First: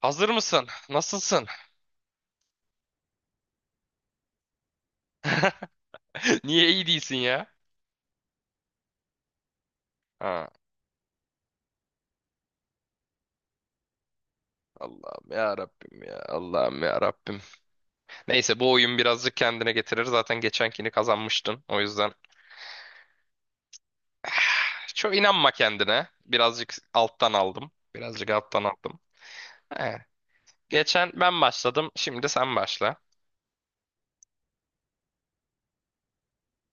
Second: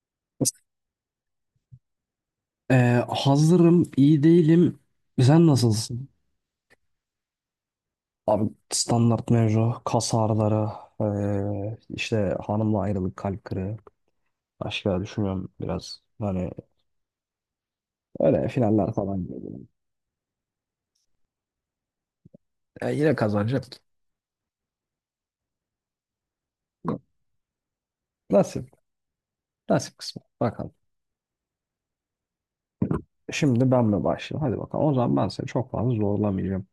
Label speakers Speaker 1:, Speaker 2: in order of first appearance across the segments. Speaker 1: Hazır mısın? Nasılsın?
Speaker 2: Hazırım, iyi değilim. Sen nasılsın?
Speaker 1: Niye iyi değilsin ya?
Speaker 2: Abi standart mevzu, kas
Speaker 1: Ha,
Speaker 2: ağrıları, işte hanımla ayrılık, kalp kırığı. Başka
Speaker 1: Allah'ım
Speaker 2: düşünüyorum
Speaker 1: ya
Speaker 2: biraz.
Speaker 1: Rabbim ya.
Speaker 2: Hani
Speaker 1: Allah'ım ya Rabbim.
Speaker 2: öyle
Speaker 1: Neyse bu
Speaker 2: finaller
Speaker 1: oyun
Speaker 2: falan
Speaker 1: birazcık
Speaker 2: geliyor.
Speaker 1: kendine getirir. Zaten geçenkini kazanmıştın. O yüzden
Speaker 2: Ya yine kazanacak.
Speaker 1: çok inanma kendine. Birazcık alttan aldım. Birazcık alttan
Speaker 2: Nasip,
Speaker 1: aldım.
Speaker 2: nasip
Speaker 1: He.
Speaker 2: kısmı. Bakalım.
Speaker 1: Geçen ben başladım. Şimdi sen başla.
Speaker 2: Şimdi ben mi başlayayım? Hadi bakalım. O zaman ben seni çok fazla zorlamayacağım.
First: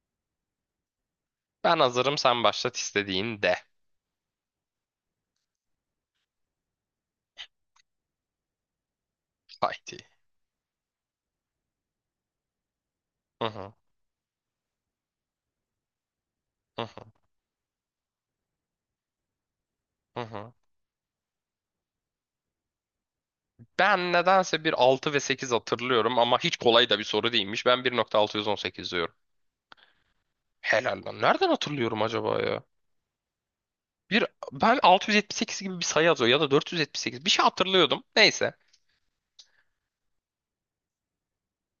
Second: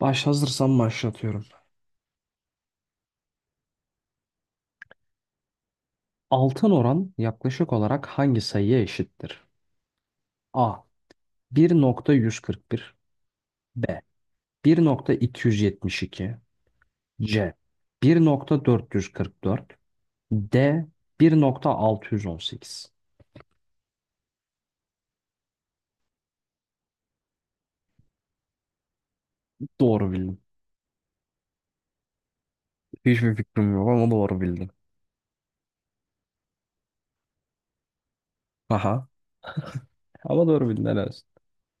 Speaker 2: Baş hazırsam başlatıyorum.
Speaker 1: Ben hazırım, sen başlat istediğinde.
Speaker 2: Altın oran yaklaşık olarak hangi sayıya eşittir?
Speaker 1: Haydi.
Speaker 2: A. 1,141
Speaker 1: Hı hı.
Speaker 2: B. 1,272
Speaker 1: Hı hı.
Speaker 2: C 1,444
Speaker 1: Hı hı.
Speaker 2: D 1,618.
Speaker 1: Ben nedense bir 6 ve 8 hatırlıyorum ama hiç kolay da bir soru değilmiş. Ben bir nokta altı yüz on sekiz diyorum.
Speaker 2: Doğru bildim.
Speaker 1: Helal lan. Nereden hatırlıyorum acaba ya?
Speaker 2: Hiçbir fikrim yok ama
Speaker 1: Bir
Speaker 2: doğru bildim.
Speaker 1: ben 678 gibi bir sayı yazıyor ya da 478 bir şey hatırlıyordum. Neyse.
Speaker 2: Aha. Ama doğru bildin, helal olsun.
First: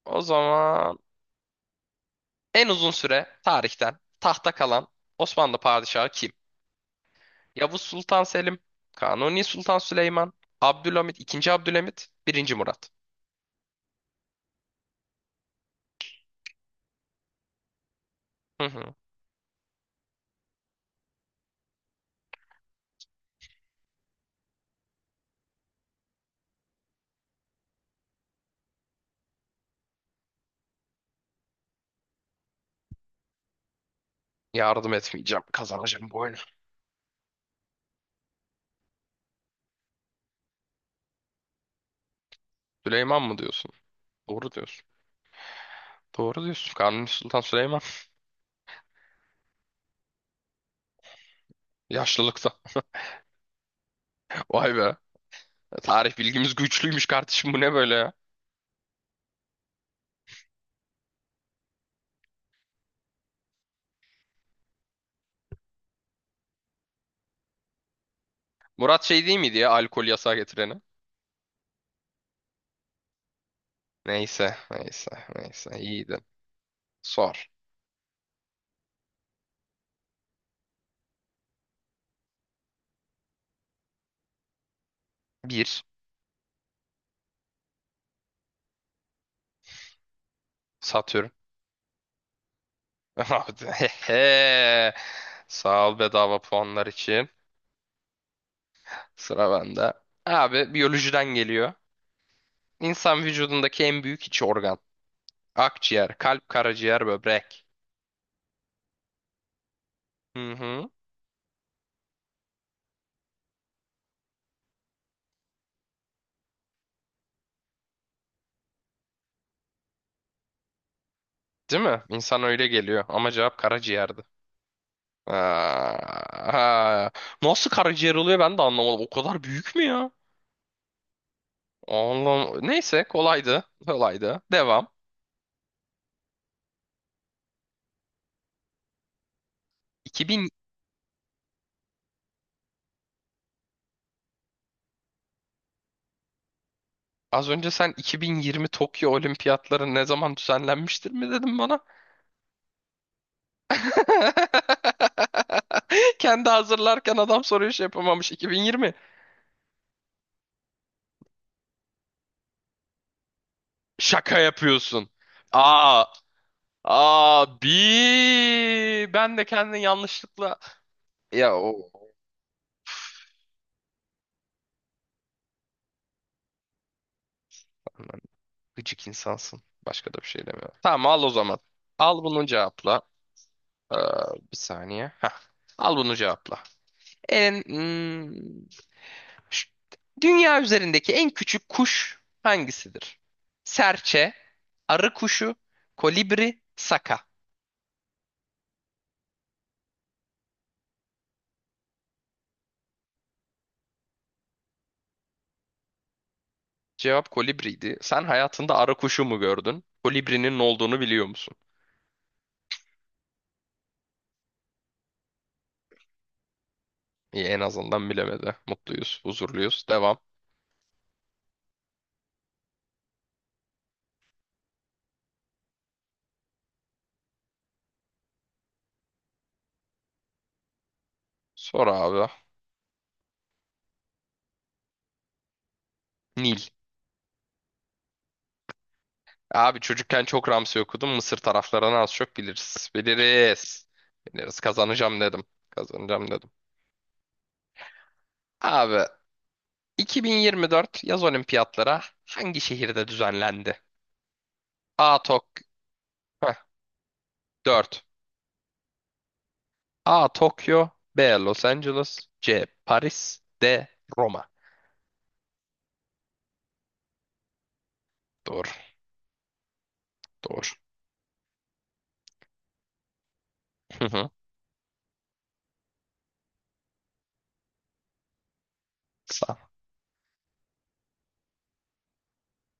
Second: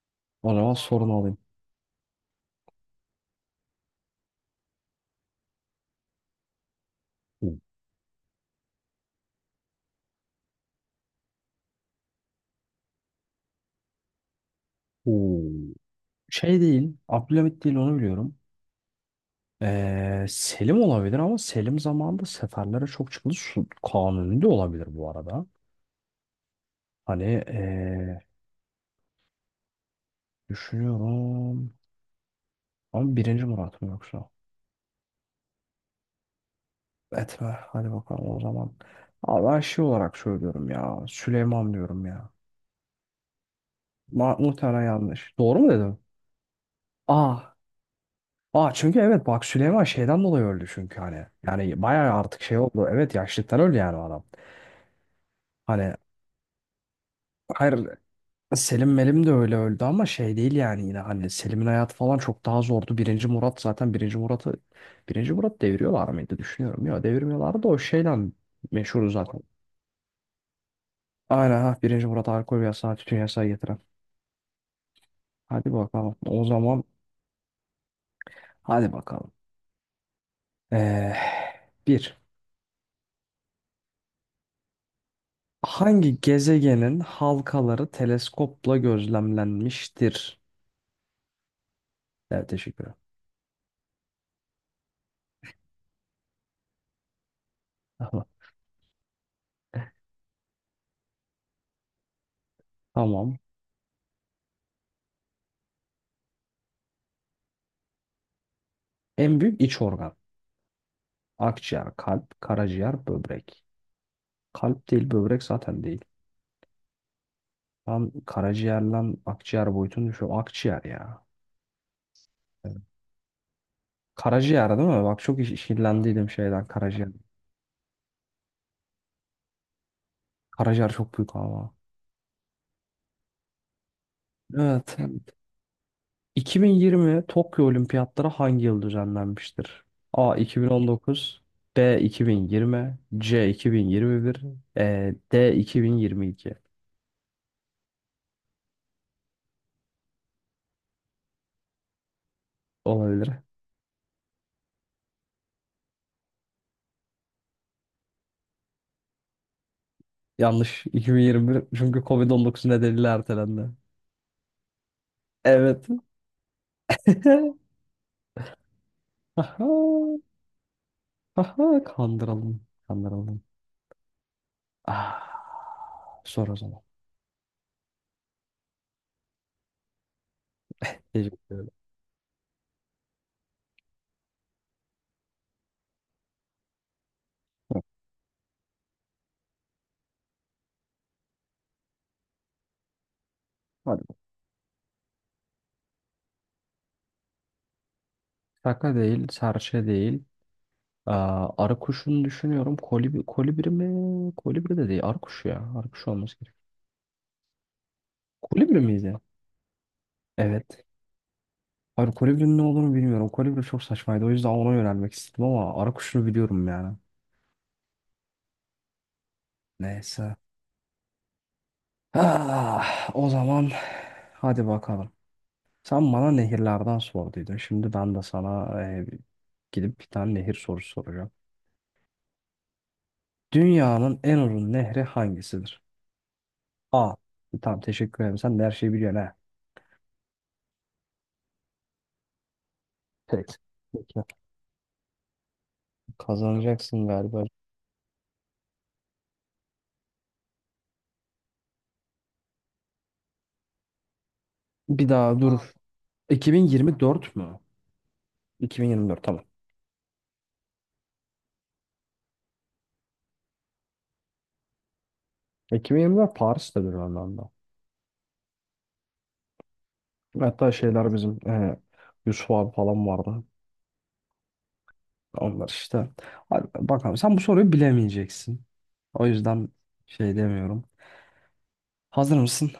Speaker 1: O
Speaker 2: O zaman
Speaker 1: zaman
Speaker 2: sorunu alayım.
Speaker 1: en uzun süre tarihten tahta kalan Osmanlı padişahı kim? Yavuz Sultan Selim, Kanuni Sultan Süleyman, Abdülhamit, II. Abdülhamit, Birinci Murat.
Speaker 2: Oo. Şey değil, Abdülhamit değil, onu biliyorum.
Speaker 1: Hı hı.
Speaker 2: Selim olabilir ama Selim zamanında seferlere çok çıkıldı. Su, Kanuni de olabilir bu arada. Hani düşünüyorum. Ama birinci Murat mı yoksa?
Speaker 1: Yardım etmeyeceğim. Kazanacağım bu oyunu.
Speaker 2: Etme. Hadi bakalım o zaman. Abi ben şey olarak söylüyorum ya. Süleyman diyorum ya.
Speaker 1: Süleyman mı diyorsun?
Speaker 2: Ma
Speaker 1: Doğru
Speaker 2: muhtemelen
Speaker 1: diyorsun.
Speaker 2: yanlış. Doğru mu dedim?
Speaker 1: Doğru diyorsun. Kanuni Sultan
Speaker 2: Aa.
Speaker 1: Süleyman.
Speaker 2: Aa çünkü, evet, bak, Süleyman şeyden dolayı öldü çünkü hani. Yani bayağı artık
Speaker 1: Yaşlılıkta.
Speaker 2: şey oldu. Evet, yaşlıktan öldü yani o adam.
Speaker 1: Vay be.
Speaker 2: Hani
Speaker 1: Tarih bilgimiz güçlüymüş kardeşim. Bu ne
Speaker 2: hayır,
Speaker 1: böyle ya?
Speaker 2: Selim Melim de öyle öldü ama şey değil yani, yine hani Selim'in hayatı falan çok daha zordu. Birinci Murat zaten, birinci Murat'ı birinci Murat deviriyorlar mıydı düşünüyorum. Ya devirmiyorlardı da o şeyden
Speaker 1: Murat
Speaker 2: meşhur
Speaker 1: şey değil
Speaker 2: zaten.
Speaker 1: miydi ya, alkol yasağı getireni?
Speaker 2: Aynen, ha, birinci Murat alkol yasağı, tütün yasağı getiren.
Speaker 1: Neyse, neyse,
Speaker 2: Hadi
Speaker 1: neyse.
Speaker 2: bakalım.
Speaker 1: İyiydi.
Speaker 2: O zaman
Speaker 1: Sor.
Speaker 2: hadi bakalım. Ee, Bir.
Speaker 1: Bir.
Speaker 2: Hangi gezegenin halkaları teleskopla gözlemlenmiştir?
Speaker 1: Satürn.
Speaker 2: Evet, teşekkür ederim.
Speaker 1: Abi, hehe. Sağ ol bedava puanlar için.
Speaker 2: Tamam.
Speaker 1: Sıra bende. Abi biyolojiden geliyor. İnsan
Speaker 2: Tamam.
Speaker 1: vücudundaki en büyük iç organ. Akciğer, kalp, karaciğer, böbrek.
Speaker 2: En büyük iç organ.
Speaker 1: Hı hı.
Speaker 2: Akciğer, kalp, karaciğer, böbrek. Kalp değil, böbrek zaten değil. Ben karaciğerle akciğer boyutunu düşünüyorum. Akciğer ya.
Speaker 1: Değil mi? İnsan öyle
Speaker 2: Evet.
Speaker 1: geliyor. Ama cevap karaciğerdi.
Speaker 2: Karaciğer değil mi? Bak, çok
Speaker 1: Aa,
Speaker 2: işkillendiydim şeyden, karaciğer.
Speaker 1: ha. Nasıl karaciğer oluyor ben de anlamadım. O kadar büyük mü ya?
Speaker 2: Karaciğer çok büyük ama.
Speaker 1: Oğlum neyse kolaydı. Kolaydı. Devam.
Speaker 2: Evet. 2020 Tokyo Olimpiyatları hangi yıl düzenlenmiştir? A
Speaker 1: 2000.
Speaker 2: 2019, B 2020, C 2021, D 2022
Speaker 1: Az önce sen 2020 Tokyo Olimpiyatları ne zaman düzenlenmiştir mi dedin bana?
Speaker 2: olabilir.
Speaker 1: Kendi hazırlarken adam soruyu şey yapamamış. 2020.
Speaker 2: Yanlış. 2021 çünkü Covid-19 nedeniyle ertelendi.
Speaker 1: Şaka yapıyorsun.
Speaker 2: Evet.
Speaker 1: Aa, abi ben de
Speaker 2: Aha,
Speaker 1: kendini yanlışlıkla, ya o,
Speaker 2: aha, kandıralım. Kandıralım. Ah, sor o zaman.
Speaker 1: aman, gıcık insansın. Başka da bir şey demiyorum. Tamam, al o
Speaker 2: Teşekkür
Speaker 1: zaman.
Speaker 2: ederim.
Speaker 1: Al bunu cevapla. Ee, bir saniye. Heh. Al bunu cevapla. En,
Speaker 2: Hı,
Speaker 1: hmm, ş- dünya üzerindeki en küçük kuş hangisidir?
Speaker 2: hadi.
Speaker 1: Serçe, arı kuşu, kolibri, saka.
Speaker 2: Şaka değil, serçe değil. Aa, arı kuşunu düşünüyorum. Kolibri, kolibri mi? Kolibri de değil. Arı kuşu ya. Arı kuşu olması gerek.
Speaker 1: Cevap kolibriydi. Sen hayatında
Speaker 2: Kolibri
Speaker 1: arı
Speaker 2: miydi?
Speaker 1: kuşu mu gördün? Kolibrinin ne
Speaker 2: Evet.
Speaker 1: olduğunu biliyor musun?
Speaker 2: Hayır, kolibrinin ne olduğunu bilmiyorum. Kolibri çok saçmaydı, o yüzden ona yönelmek istedim ama arı kuşunu biliyorum yani.
Speaker 1: İyi, en azından bilemedi. Mutluyuz, huzurluyuz. Devam.
Speaker 2: Neyse. Ah, o zaman hadi bakalım. Sen bana nehirlerden sorduydun. Şimdi ben de sana gidip bir tane nehir sorusu soracağım.
Speaker 1: Sor abi.
Speaker 2: Dünyanın en uzun nehri hangisidir?
Speaker 1: Nil.
Speaker 2: A. Tamam, teşekkür ederim. Sen de her şeyi biliyorsun ha.
Speaker 1: Abi çocukken çok Ramsey okudum. Mısır taraflarını az çok biliriz.
Speaker 2: Peki.
Speaker 1: Biliriz.
Speaker 2: Peki.
Speaker 1: Biliriz. Kazanacağım dedim. Kazanacağım dedim.
Speaker 2: Kazanacaksın galiba.
Speaker 1: Abi 2024 yaz olimpiyatlara hangi şehirde düzenlendi?
Speaker 2: Bir
Speaker 1: A.
Speaker 2: daha. Aa,
Speaker 1: Tok.
Speaker 2: dur.
Speaker 1: Heh,
Speaker 2: 2024 mü?
Speaker 1: 4.
Speaker 2: 2024 tamam.
Speaker 1: A. Tokyo, B. Los Angeles, C. Paris, D. Roma.
Speaker 2: 2024 Paris'tedir anlamda.
Speaker 1: Doğru. Doğru.
Speaker 2: Hatta şeyler bizim Yusuf abi falan vardı.
Speaker 1: Hı hı.
Speaker 2: Onlar işte. Hadi bakalım, sen bu soruyu bilemeyeceksin. O
Speaker 1: Sa-
Speaker 2: yüzden şey demiyorum. Hazır mısın?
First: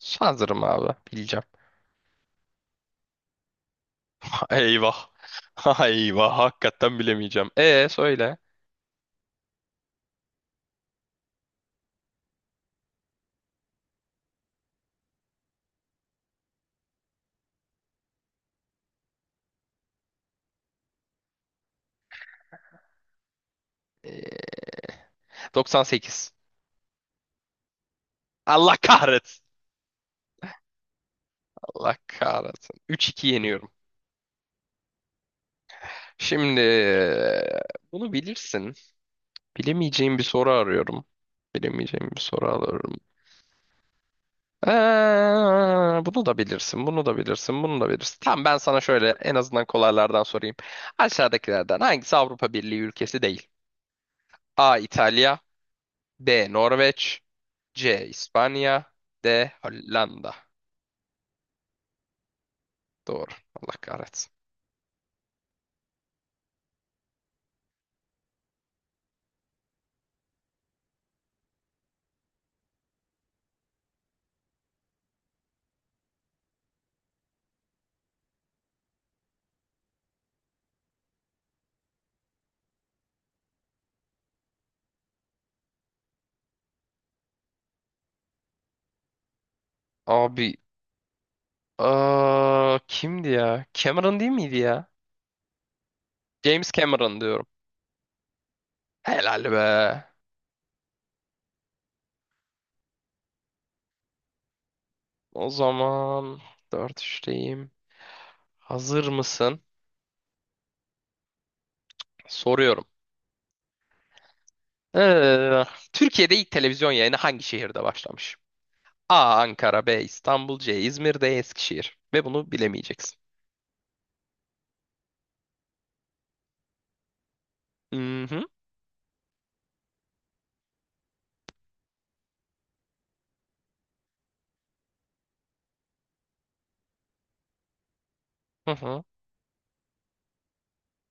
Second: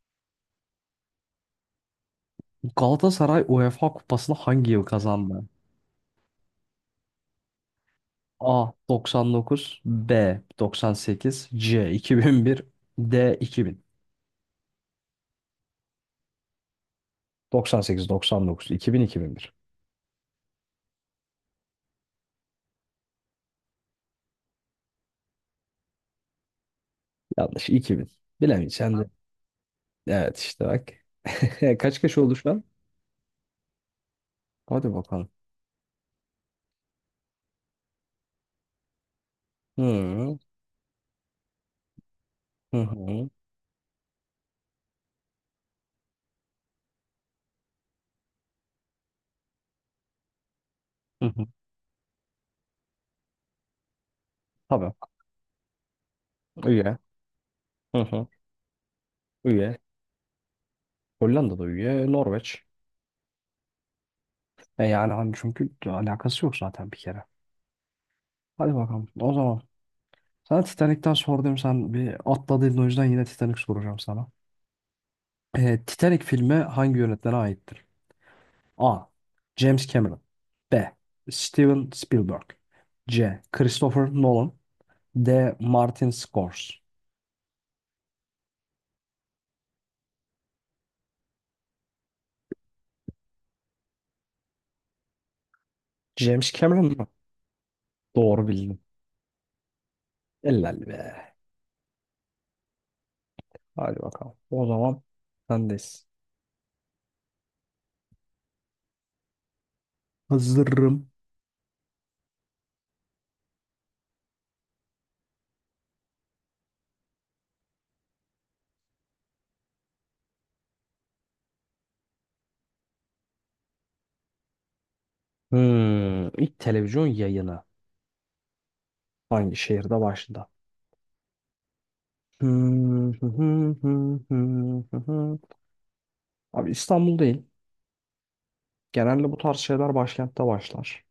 Speaker 1: Sanırım abi. Bileceğim.
Speaker 2: Galatasaray UEFA Kupası'nı hangi yıl
Speaker 1: Eyvah.
Speaker 2: kazandı?
Speaker 1: Eyvah. Hakikaten bilemeyeceğim. E, söyle.
Speaker 2: A 99, B 98, C 2001, D 2000. 98, 99, 2000, 2001.
Speaker 1: Ee, 98.
Speaker 2: Yanlış. 2000. Bilemeyeceğim
Speaker 1: Allah
Speaker 2: sen de.
Speaker 1: kahretsin.
Speaker 2: Evet, işte bak.
Speaker 1: Allah
Speaker 2: Kaç kaç oldu şu an?
Speaker 1: kahretsin. 3-2 yeniyorum.
Speaker 2: Hadi bakalım.
Speaker 1: Şimdi bunu bilirsin. Bilemeyeceğim bir
Speaker 2: Hı
Speaker 1: soru arıyorum. Bilemeyeceğim bir soru
Speaker 2: hı
Speaker 1: arıyorum.
Speaker 2: hı
Speaker 1: Bunu da bilirsin, bunu da bilirsin, bunu da bilirsin. Tamam, ben sana şöyle en azından kolaylardan sorayım.
Speaker 2: hı. Hı.
Speaker 1: Aşağıdakilerden hangisi Avrupa Birliği ülkesi değil? A.
Speaker 2: Tabii.
Speaker 1: İtalya, B.
Speaker 2: Üye.
Speaker 1: Norveç,
Speaker 2: Hı
Speaker 1: C.
Speaker 2: hı.
Speaker 1: İspanya, D.
Speaker 2: Üye.
Speaker 1: Hollanda.
Speaker 2: Hollanda'da üye. Norveç.
Speaker 1: Doğru. Allah kahretsin.
Speaker 2: E yani hani çünkü alakası yok zaten bir kere. Hadi bakalım. O zaman sana Titanic'ten sordum, sen bir atladın, o yüzden yine Titanic soracağım sana. Titanic filmi hangi yönetmene aittir? A. James Cameron B. Steven Spielberg C. Christopher Nolan D. Martin Scores.
Speaker 1: Abi kimdi ya? Cameron değil miydi ya?
Speaker 2: James
Speaker 1: James
Speaker 2: Cameron mı?
Speaker 1: Cameron diyorum.
Speaker 2: Doğru bildim.
Speaker 1: Helal be.
Speaker 2: Helal be. Hadi bakalım. O zaman
Speaker 1: O
Speaker 2: sendeyiz.
Speaker 1: zaman dört üçteyim. Hazır mısın?
Speaker 2: Hazırım.
Speaker 1: Soruyorum. Ee, Türkiye'de ilk televizyon yayını hangi şehirde başlamış? A. Ankara, B. İstanbul, C. İzmir, D. Eskişehir. Ve bunu bilemeyeceksin.
Speaker 2: Hmm, ilk televizyon yayını.
Speaker 1: Hı hı.
Speaker 2: Hangi şehirde başladı? Hmm, hı hı hı hı hı hı. Abi İstanbul değil.
Speaker 1: Hı hı.
Speaker 2: Genelde bu tarz şeyler başkentte başlar.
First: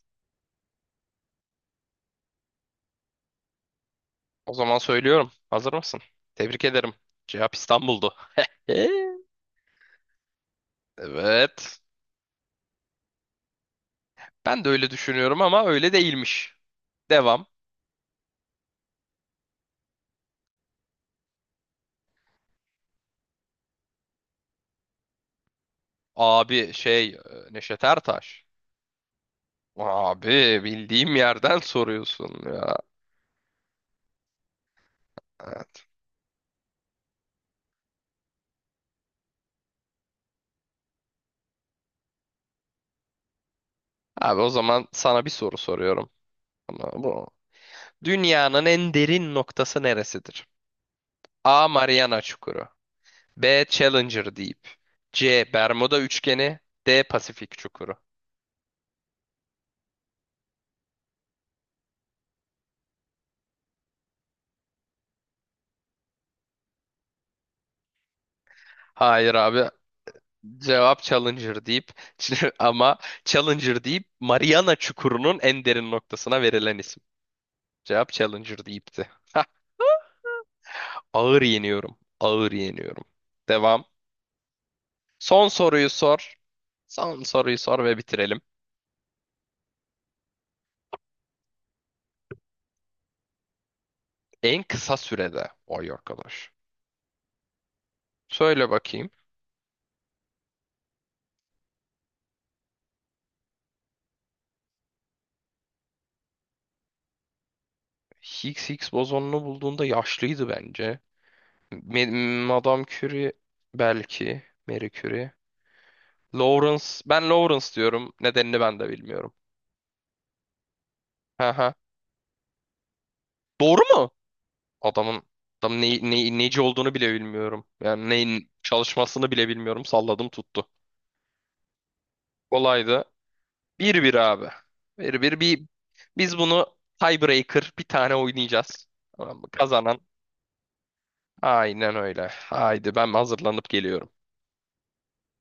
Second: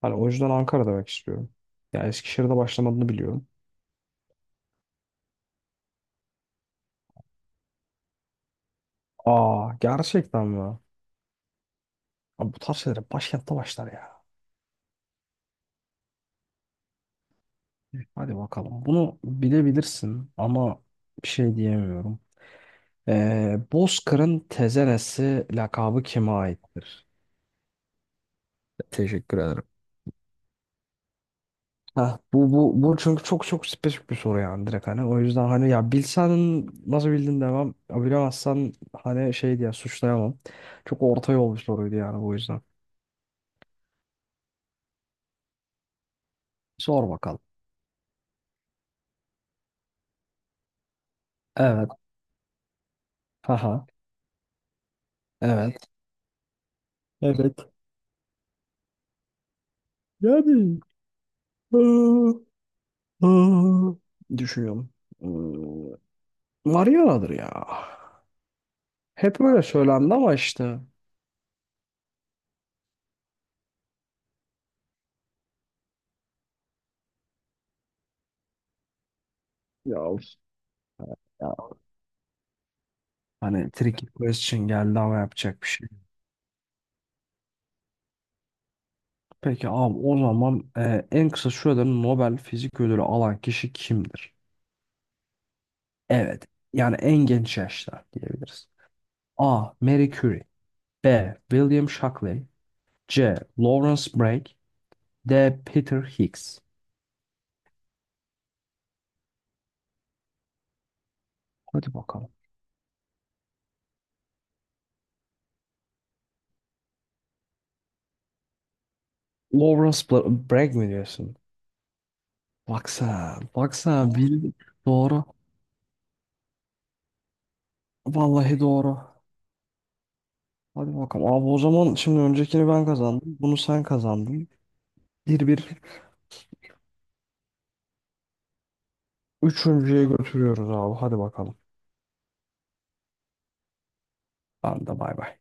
Speaker 2: Hani o yüzden Ankara demek istiyorum. Ya Eskişehir'de başlamadığını biliyorum.
Speaker 1: O zaman söylüyorum. Hazır mısın? Tebrik ederim. Cevap İstanbul'du. Ee,
Speaker 2: Aa, gerçekten mi?
Speaker 1: Evet.
Speaker 2: Abi, bu tarz şeyler başkentte başlar ya.
Speaker 1: Ben de öyle düşünüyorum ama öyle değilmiş. Devam.
Speaker 2: Hadi bakalım. Bunu bilebilirsin ama bir şey diyemiyorum. Bozkır'ın tezenesi lakabı kime
Speaker 1: Abi
Speaker 2: aittir?
Speaker 1: şey Neşet Ertaş.
Speaker 2: Teşekkür ederim.
Speaker 1: Abi bildiğim yerden
Speaker 2: Heh,
Speaker 1: soruyorsun
Speaker 2: bu,
Speaker 1: ya.
Speaker 2: bu, bu çünkü çok çok spesifik bir soru yani, direkt hani. O yüzden hani,
Speaker 1: Evet.
Speaker 2: ya bilsen nasıl bildin demem, ya bilemezsen hani şey diye suçlayamam. Çok orta yol bir soruydu yani, bu yüzden.
Speaker 1: Abi o zaman sana bir soru soruyorum. Ama
Speaker 2: Sor
Speaker 1: Bu,
Speaker 2: bakalım.
Speaker 1: Dünyanın en derin noktası neresidir? A.
Speaker 2: Evet.
Speaker 1: Mariana Çukuru, B.
Speaker 2: Haha.
Speaker 1: Challenger Deep, C.
Speaker 2: Evet.
Speaker 1: Bermuda Üçgeni, D.
Speaker 2: Evet.
Speaker 1: Pasifik Çukuru.
Speaker 2: Yani. Aa, aa. Düşünüyorum. Mariana'dır ya.
Speaker 1: Hayır
Speaker 2: Hep öyle
Speaker 1: abi,
Speaker 2: söylendi ama işte.
Speaker 1: cevap Challenger Deep. Ama Challenger Deep, Mariana Çukuru'nun en derin noktasına verilen isim. Cevap Challenger Deep'ti. Hah,
Speaker 2: Ya,
Speaker 1: ağır
Speaker 2: ya.
Speaker 1: yeniyorum. Ağır yeniyorum.
Speaker 2: Hani
Speaker 1: Devam.
Speaker 2: tricky question geldi ama
Speaker 1: Son
Speaker 2: yapacak bir şey
Speaker 1: soruyu
Speaker 2: yok.
Speaker 1: sor. Son soruyu sor ve bitirelim.
Speaker 2: Peki abi, o zaman en kısa sürede Nobel Fizik Ödülü alan kişi kimdir?
Speaker 1: En kısa sürede. Vay
Speaker 2: Evet.
Speaker 1: arkadaş.
Speaker 2: Yani en genç yaşta diyebiliriz.
Speaker 1: Söyle bakayım.
Speaker 2: A. Marie Curie B. William Shockley C. Lawrence Bragg D. Peter Higgs.
Speaker 1: Higgs, Higgs bozonunu bulduğunda yaşlıydı bence.
Speaker 2: Hadi bakalım.
Speaker 1: Me- Madame Curie belki. Marie Curie. Lawrence. Ben Lawrence diyorum. Nedenini ben de bilmiyorum.
Speaker 2: Lawrence Bragg mi diyorsun?
Speaker 1: Hı hı.
Speaker 2: Baksana.
Speaker 1: Doğru mu?
Speaker 2: Baksana. Bildim.
Speaker 1: Adamın
Speaker 2: Doğru.
Speaker 1: adamın neci olduğunu bile bilmiyorum. Yani neyin
Speaker 2: Vallahi doğru.
Speaker 1: çalışmasını bile bilmiyorum. Salladım tuttu.
Speaker 2: Hadi bakalım. Abi o zaman, şimdi öncekini ben
Speaker 1: Kolaydı.
Speaker 2: kazandım, bunu sen
Speaker 1: Bir bir abi.
Speaker 2: kazandın.
Speaker 1: Bir bir
Speaker 2: Bir bir,
Speaker 1: biz bunu tiebreaker bir tane oynayacağız. Tamam mı? Kazanan.
Speaker 2: üçüncüye götürüyoruz abi. Hadi bakalım.
Speaker 1: Aynen öyle. Haydi ben hazırlanıp geliyorum.
Speaker 2: Ben de, bay bay.